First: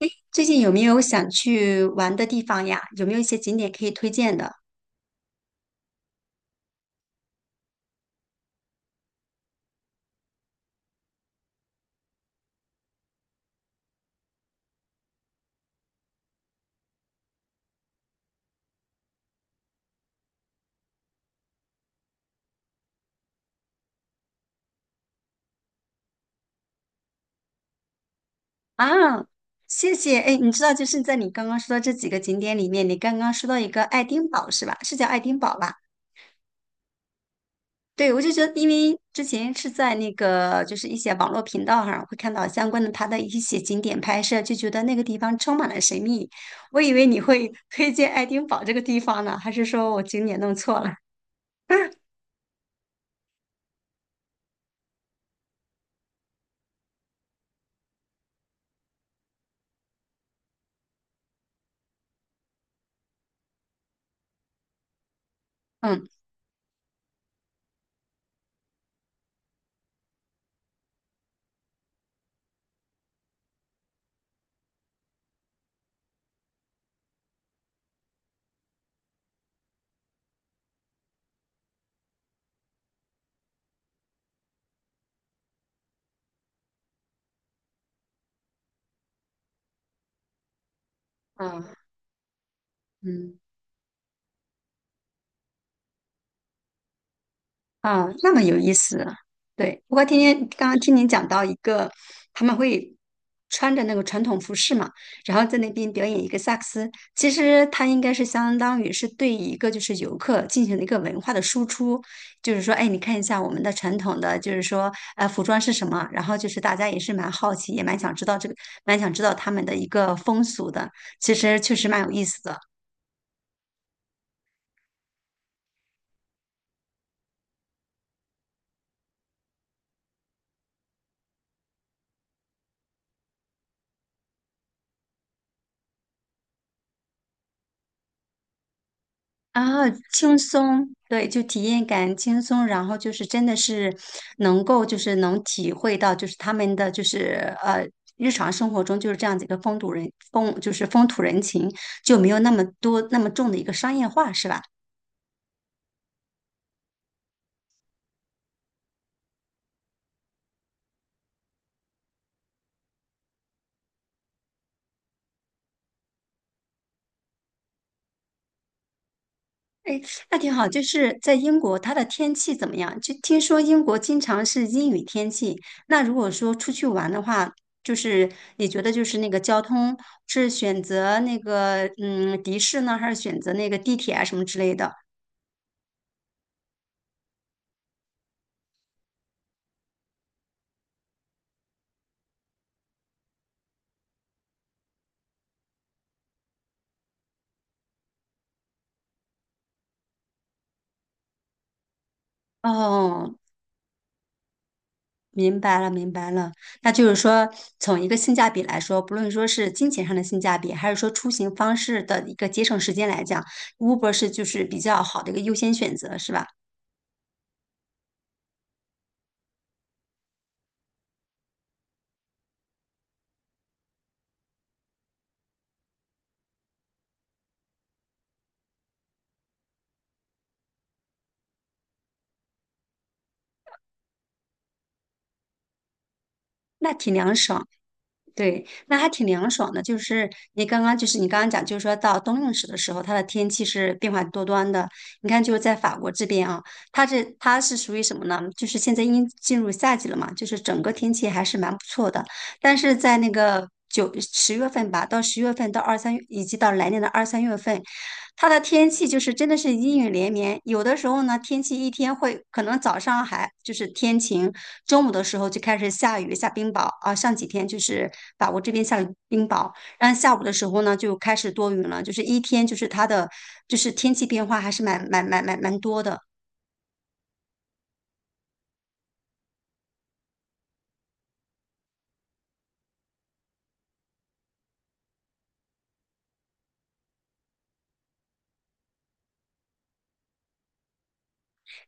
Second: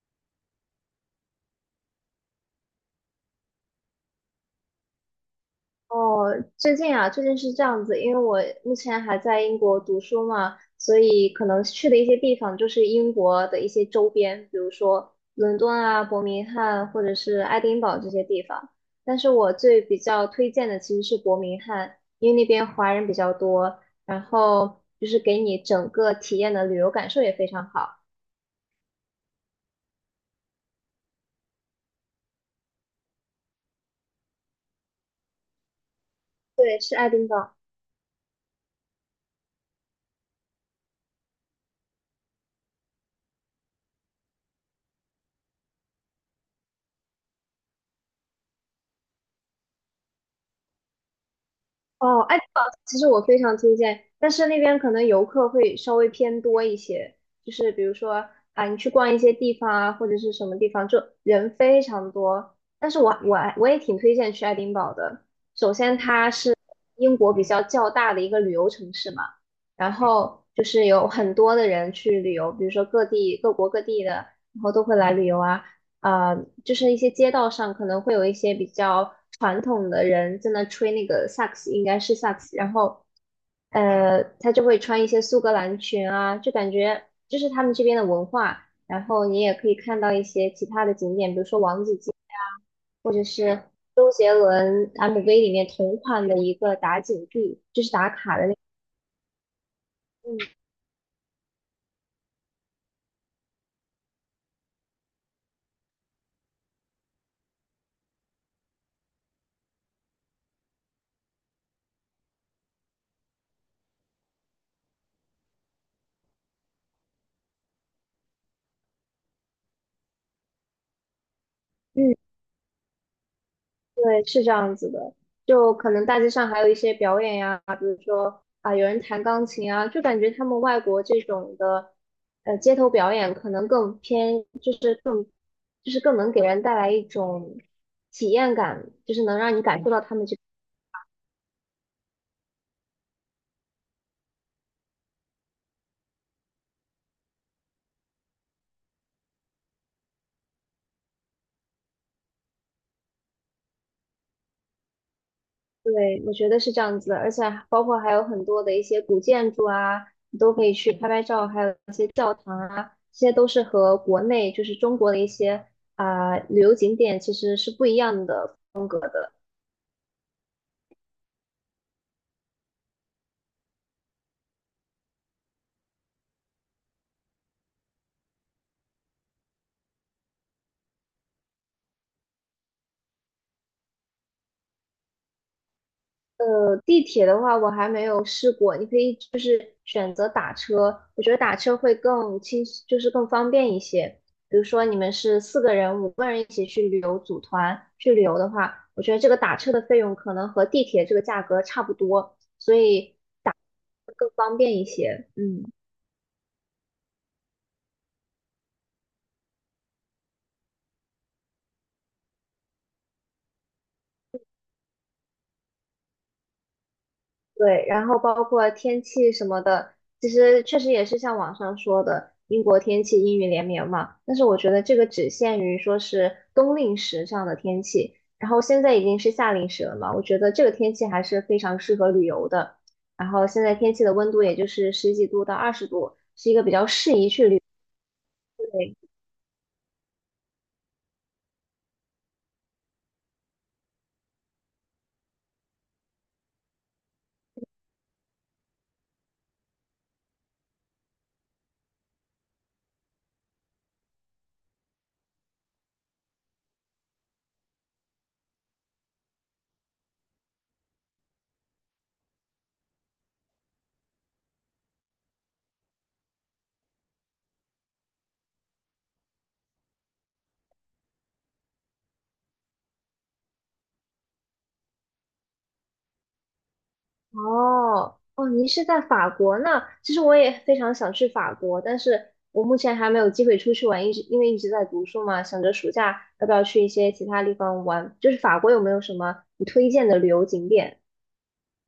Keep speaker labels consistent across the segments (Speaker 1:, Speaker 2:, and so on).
Speaker 1: 诶，最近有没有想去玩的地方呀？有没有一些景点可以推荐的
Speaker 2: 哦，最近啊，最近是这样子，因为我目前还在英国读书嘛，所以可能去的一些地方就是英国的一些周边，比如说伦敦啊、伯明翰或者是爱丁堡这些地方。但是我最比较推荐的其实是伯明翰，因为那边华人比较多，然后就是给你整个体验的旅游感受也非常好。
Speaker 1: 啊？谢谢。哎，你知道，就是在你刚刚说的这几个景点里面，你刚刚说到一个爱丁堡是吧？是叫爱丁堡吧？
Speaker 2: 对，是爱丁堡。
Speaker 1: 对，我就觉得，因为之前是在那个就是一些网络频道上会看到相关的它的一些景点拍摄，就觉得那个地方充满了神秘。我以为你会推荐爱丁堡这个地方呢，还是说我景点弄错了？
Speaker 2: 哦，爱丁堡其实我非常推荐，但是那边可能游客会稍微偏多一些，就是比如说啊，你去逛一些地方啊，或者是什么地方，就人非常多。但是我也挺推荐去爱丁堡的。首先，
Speaker 1: 嗯
Speaker 2: 它是英国比较较大的一个旅游城市嘛，然后就是有很多的人去旅游，比如说各地各国各地的，然后都会来旅游啊。就是一些街道上可能会有一些比较传统的人在那吹那个萨克斯，应该是萨克斯，然后他就会穿一些苏格兰裙啊，就感觉这是他们这边的文化。然后你也可以看到一些其他的景点，比如说王
Speaker 1: 嗯
Speaker 2: 子街啊，或者
Speaker 1: 嗯。
Speaker 2: 是杰伦 MV 里面同款的一个打井地，就是
Speaker 1: 啊，
Speaker 2: 打
Speaker 1: 那
Speaker 2: 卡
Speaker 1: 么
Speaker 2: 的那
Speaker 1: 有
Speaker 2: 个。
Speaker 1: 意思啊。对，不过今天
Speaker 2: 嗯，
Speaker 1: 刚刚听您讲到一个，他们会穿着那个传统服饰嘛，然后在那边表演一个萨克斯。其实它应该是相当于是对一个就是游客进行了一个文化的输出，就是说，哎，你看一下我们的传统的，就是说，服装是什么？然后就是大家也是蛮好奇，也蛮想知道这个，蛮想知道他们的一个风俗的。其实确实蛮有
Speaker 2: 嗯，
Speaker 1: 意思的。
Speaker 2: 对，是这样子的，就可能大街上还有一些表演呀，比如说啊，有人弹钢琴啊，就感觉他们外国这种的，街头表演可能更偏，就是更，就是更能给人带来一种体验感，就是能让你感
Speaker 1: 啊，
Speaker 2: 受到他们
Speaker 1: 轻
Speaker 2: 这
Speaker 1: 松，对，就体验感轻松，然后就是真的是能够就是能体会到就是他们的就是日常生活中就是这样子一个风土人情，就没有那么多那么重的一个商业化，是吧？
Speaker 2: 对，我觉得是这样子的，而且包括还有很多的一些古建筑啊，你都可以去拍拍照，还有一些教堂啊，这些都是和国内就是中国的一些啊、旅游景点其实是不一样的
Speaker 1: 哎，那挺好。就是在英国，它的天气怎么样？就听说英国经常是阴雨天气。那如果说出去玩的话，就是你觉得就是那个交通是选择那个的士呢，还是选择那个地铁啊什么之类的？
Speaker 2: 地铁的话我还没有试过，你可以就是选择打车，我觉得打车会更轻，就是更方便一些。比如说你们是四个人、五个人一起去旅游，组团去旅游的话，我觉得这个打车的费用可能和地铁这个价格差不多，所以
Speaker 1: 哦，
Speaker 2: 会更方便一些。
Speaker 1: 明
Speaker 2: 嗯。
Speaker 1: 白了，明白了。那就是说，从一个性价比来说，不论说是金钱上的性价比，还是说出行方式的一个节省时间来讲，Uber 是就是比较好的一个优先选择，是吧？
Speaker 2: 对，然后包括天气什么的，其实确实也是像网上说的，英国天气阴雨连绵嘛。但是我觉得这个只限于说是冬令时这样的天气，然后现在已经是夏令时了嘛，我觉得这个天气还是非常适合旅游的。然后现在天气的温度也就是十几度到二十度，是一个比较
Speaker 1: 那挺
Speaker 2: 适宜
Speaker 1: 凉
Speaker 2: 去旅。游。
Speaker 1: 爽。对，那还挺凉爽的。就是你刚刚，就是你刚刚讲，就是说到冬令时的时候，它的天气是变化多端的。你看，就是在法国这边啊，它是属于什么呢？就是现在已经进入夏季了嘛，就是整个天气还是蛮不错的。但是在那个9-10月份吧，到十月份到二三月，以及到来年的2-3月份，它的天气就是真的是阴雨连绵。有的时候呢，天气一天会可能早上还就是天晴，中午的时候就开始下雨下冰雹啊。上几天就是法国这边下了冰雹，然后下午的时候呢就开始多云了，就是一天就是它的就是天气变化还是蛮多的。
Speaker 2: 哦，哦，您是在法国那？其实我也非常想去法国，但是我目前还没有机会出去玩，一直因为一直在读书嘛，想着暑假要不要去一些其他地方玩。就是法国有没有什么你推荐的旅游景点？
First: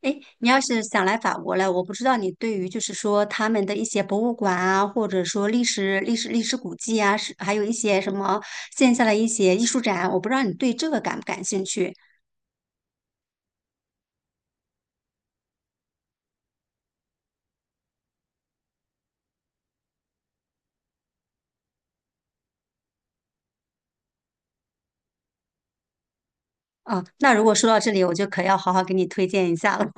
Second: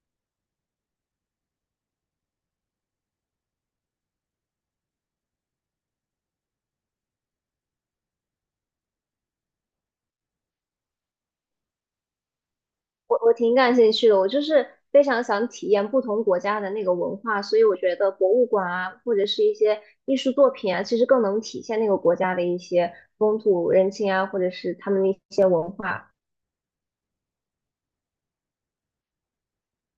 Speaker 1: 哎，诶你要是想来法国了，我不知道你对于就是说他们的一些博物馆啊，或者说历史古迹啊，是还有一些什么线下的一些艺术展，我不知道你对这个感不感兴趣
Speaker 2: 我挺感兴趣的，我就是非常想体验不同国家的那个文化，所以我觉得博物馆啊，或者是一些艺术作品啊，其实更能体现那个国家的一些风土人情啊，或者是他们的一些文化。
Speaker 1: 啊？那如果说到这里，我就可要好好给你推荐一下了。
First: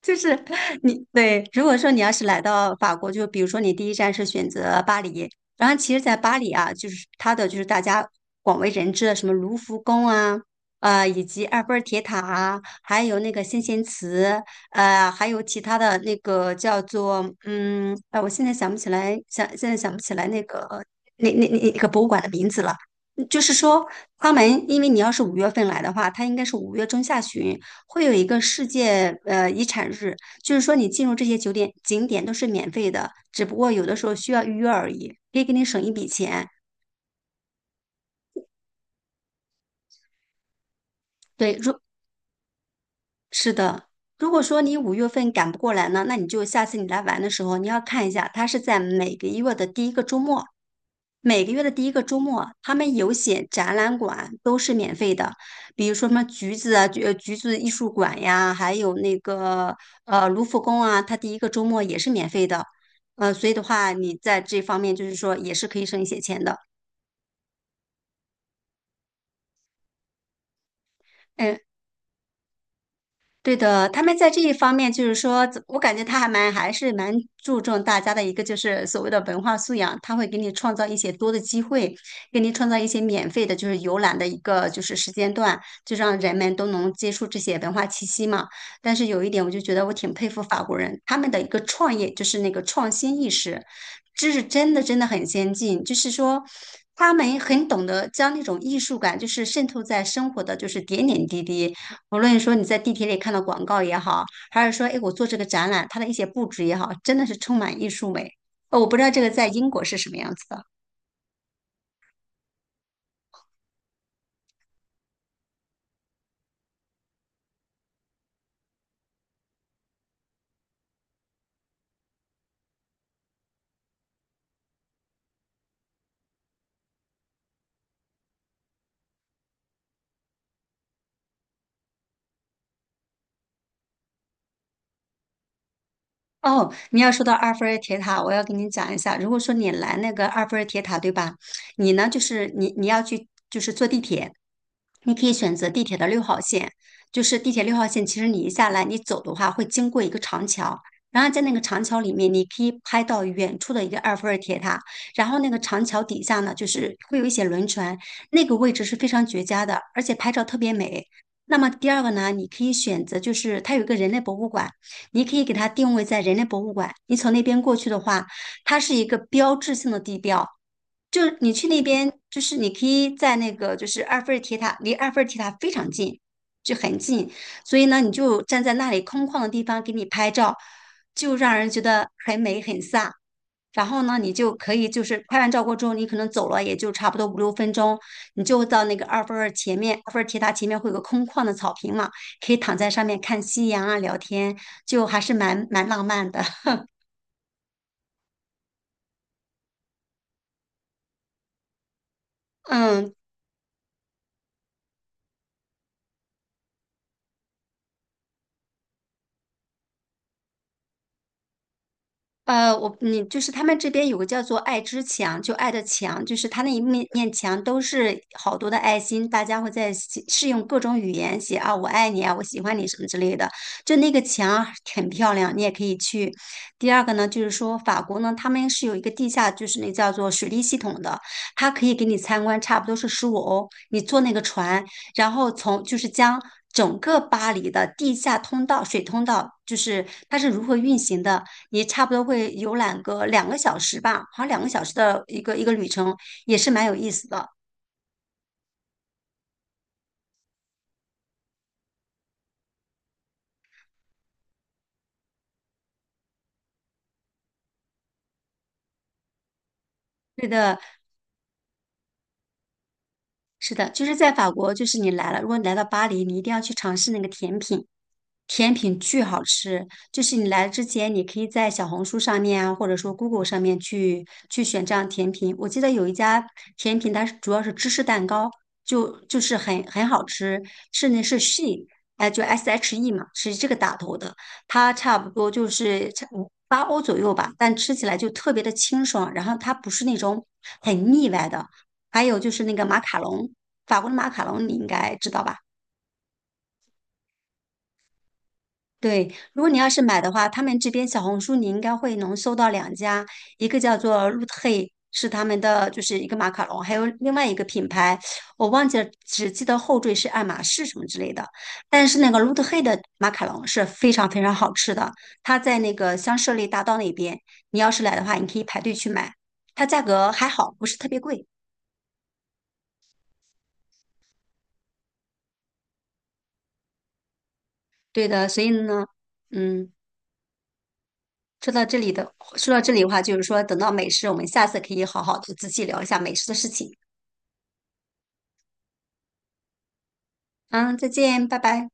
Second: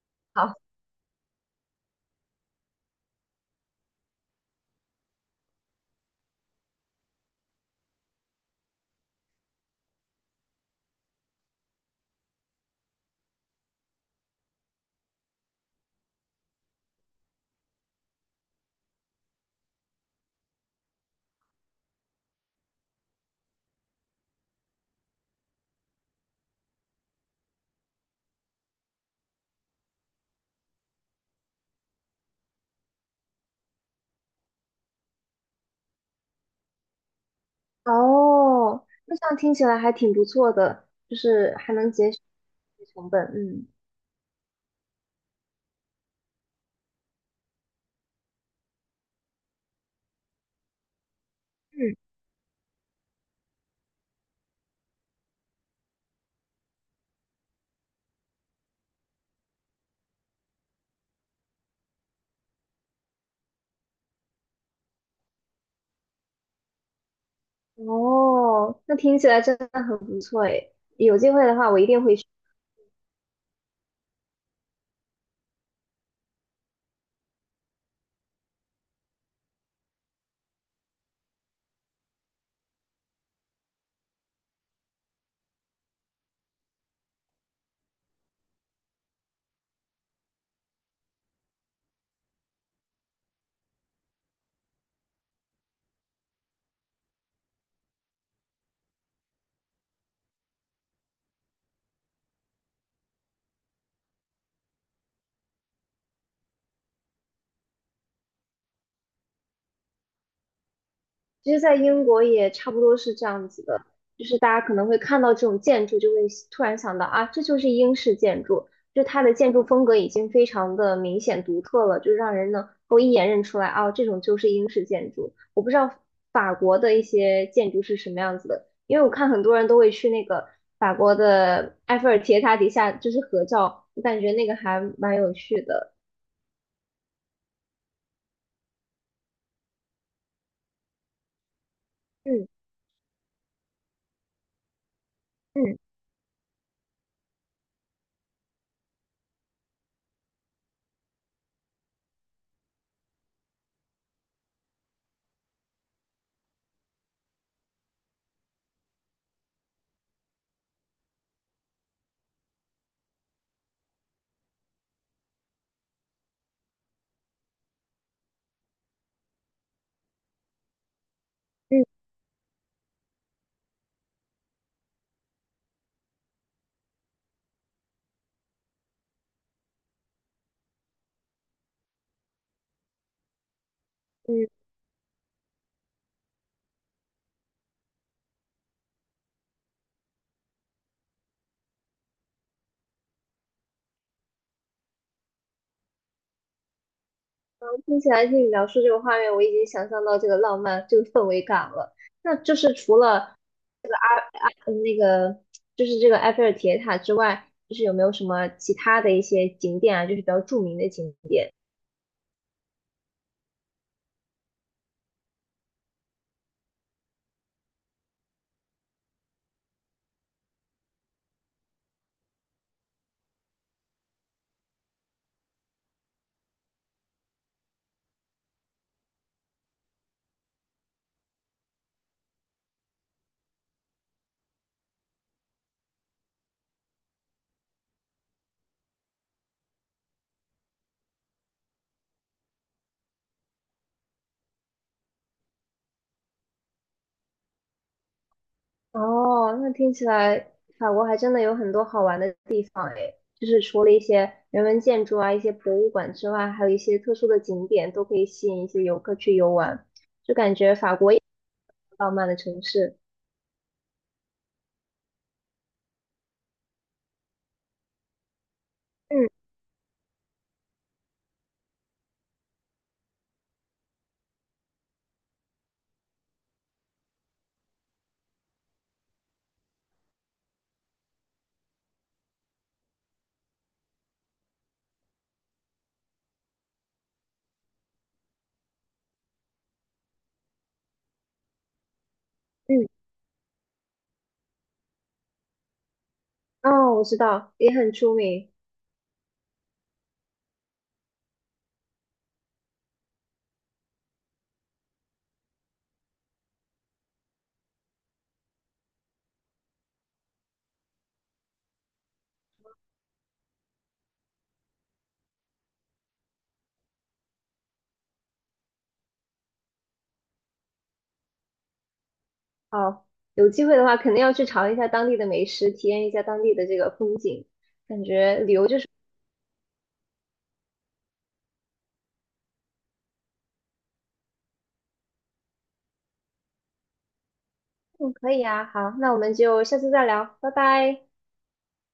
Speaker 1: 就是
Speaker 2: 好。
Speaker 1: 你对，如果说你要是来到法国，就比如说你第一站是选择巴黎，然后其实，在巴黎啊，就是它的就是大家广为人知的什么卢浮宫啊，以及埃菲尔铁塔啊，还有那个先贤祠，还有其他的那个叫做哎、我现在想不起来，想现在想不起来那个博物馆的名字了。嗯就是说，他们因为你要是五月份来的话，它应该是五月中下旬。会有一个世界遗产日，就是说你进入这些酒店景点都是免费的，只不过有的时候需要预约而已，可以给你省一笔钱。
Speaker 2: 哦，那这样听起来还挺不错的，就是
Speaker 1: 对，
Speaker 2: 还能节省成本，
Speaker 1: 是
Speaker 2: 嗯。
Speaker 1: 的，如果说你五月份赶不过来呢，那你就下次你来玩的时候，你要看一下，它是在每个月的第一个周末，每个月的第一
Speaker 2: 嗯，
Speaker 1: 个周末，他们有写展览馆都是免费的，比如说什么橘子啊，橘子艺术馆呀，还有那个卢浮宫啊，它第一个周末也是免费的，所以的话，你在这方面就是说也是可以省一些钱的。
Speaker 2: 哦，那听起来真的很不错诶，有机会的
Speaker 1: 哎，
Speaker 2: 话我一定会。去。
Speaker 1: 对的，他们在这一方面，就是说，我感觉他还是蛮注重大家的一个就是所谓的文化素养，他会给你创造一些多的机会，给你创造一些免费的，就是游览的一个就是时间段，就让人们都能接触这些文化气息嘛。但是有一点，我就觉得我挺佩服法国人，他们的一个创业就是那个创新意识，这是真的真的很先进，就是说。他们很懂得将那种艺术感，就是渗透在生活的，就是点点滴滴，无论说你在地铁里看到广告也好，还是说，哎，我做这个展览，它的一些布置也好，真的是充满艺术美。我不知道这个在英国是什么样子的。
Speaker 2: 其实，在英国也差不多是这样子的，就是大家可能会看到这种建筑，就会突然想到啊，这就是英式建筑，就它的建筑风格已经非常的明显独特了，就让人能够一眼认出来啊，这种就是英式建筑。我不知道法国的一些建筑是什么样子的，因为我看很多人都会去那个法国的埃菲尔铁塔底下就是合照，我感觉那个还蛮有趣的。
Speaker 1: 哦，你要说到埃菲尔铁塔，我要跟你讲一下。如果说你来那个埃菲尔铁塔，对吧？你呢，就
Speaker 2: 嗯
Speaker 1: 是你要去，就是坐地铁，你可以选择
Speaker 2: 嗯
Speaker 1: 地铁的六号线，就是地铁六号线。其实你一下来，你走的话会经过一个长桥，然后在那个长桥里面，你可以拍到远处的一个埃菲尔铁塔。然后那个长桥底下呢，就是会有一些轮船，那个位置是非常绝佳的，而且拍照特别美。那么第二个呢，你可以选择就是它有一个人类博物馆。你可以给它定位在人类博物馆。你从那边过去的话，它是一个标志性的地标。就是你去那
Speaker 2: 嗯
Speaker 1: 边，就是你可以在那个就是埃菲尔铁塔，离埃菲尔铁塔非常近，就很近。所以呢，你就站在那里空旷的地方给你拍照，就让人觉得很美很飒。然后呢，你就
Speaker 2: 嗯。
Speaker 1: 可以就是拍完照过之后，你可能走了也就差不多5-6分钟，你就到那个埃菲尔前面，埃菲尔铁塔前面会有个空旷的草坪嘛，可以躺在上面看夕阳啊，聊天，就还是蛮浪漫的。
Speaker 2: 听起来听你描述这个画面，我已经想象到这个浪漫、这个氛围感了。那就是除
Speaker 1: 嗯，
Speaker 2: 了嗯那个，就是这个埃菲尔铁塔之外，就是有没有什么其他的一些景点啊，就是比较著名的景点？
Speaker 1: 你就是他们这边有个叫做“爱之墙”，就爱的墙，就是他那一面面墙都是好多的爱心，大家会在写是用各种语言写啊，我爱你啊，我喜欢你什么之类的。就那个墙很漂亮，你也可以去。第二个呢，就是说法国呢，他们是有一个地下，就是那叫做水利系统的，它可以给你参观，差不多是15欧，你坐那个船，然后从就是将整个巴黎的地下通道、水通道，就是它是如何运行的。你差不多会游览个两个小时吧，好像两个小时的一个旅程，也是蛮有意思的。
Speaker 2: 哦，那听起来法国还真的有很多好玩的地方诶，就是除了一些人文建筑啊、一些博物馆之外，还有一些特殊的景点都可以吸引一些游客去游玩，就
Speaker 1: 对
Speaker 2: 感觉
Speaker 1: 的，
Speaker 2: 法国也是一个浪漫的城市。
Speaker 1: 是的，就是在法国，就是你来了，如果你来到巴黎，你一定要去尝试那个甜品，甜品巨
Speaker 2: 嗯
Speaker 1: 好吃，就是你来之前，你可以在小红书上面啊，或者说 Google 上面去选这样甜品。我记得有一家甜品，它是主要是芝士蛋糕，就是很好吃，是 She，哎，就 SHE 嘛，是这个打头的，它差不多就是差5-8欧左右吧，但吃起来就特别的清爽，然后它不是那种很腻歪的。还有就是那个
Speaker 2: 嗯，
Speaker 1: 马卡龙，法国的马卡龙你应该知道吧？
Speaker 2: 哦，我知道，也很出名。
Speaker 1: 对，如果你要是买的话，他们这边小红书你应该会能搜到2家，一个叫做 Root h 露特，是他们的就是一个马卡龙，还有另外一个品牌，我忘记了，只记得后缀是爱马仕什么之类的。但是那个 Root h 露特的马卡龙是非常非常好吃的，它在那个香榭丽大道那边，你要是来的话，你可以排队去买，它价格还好，不是特别贵。
Speaker 2: 好，有机会的话，肯定要去尝一下当地的美食，体验一下当地的这个风景，感
Speaker 1: 对
Speaker 2: 觉
Speaker 1: 的，
Speaker 2: 旅
Speaker 1: 所
Speaker 2: 游
Speaker 1: 以
Speaker 2: 就是
Speaker 1: 呢，嗯。说到这里的话，就是说，等到美食，我们下次可以好好的仔细聊一下美食的事情。
Speaker 2: 嗯，可以啊。好，那我们就下次再聊，拜
Speaker 1: 嗯，
Speaker 2: 拜。
Speaker 1: 再见，拜拜。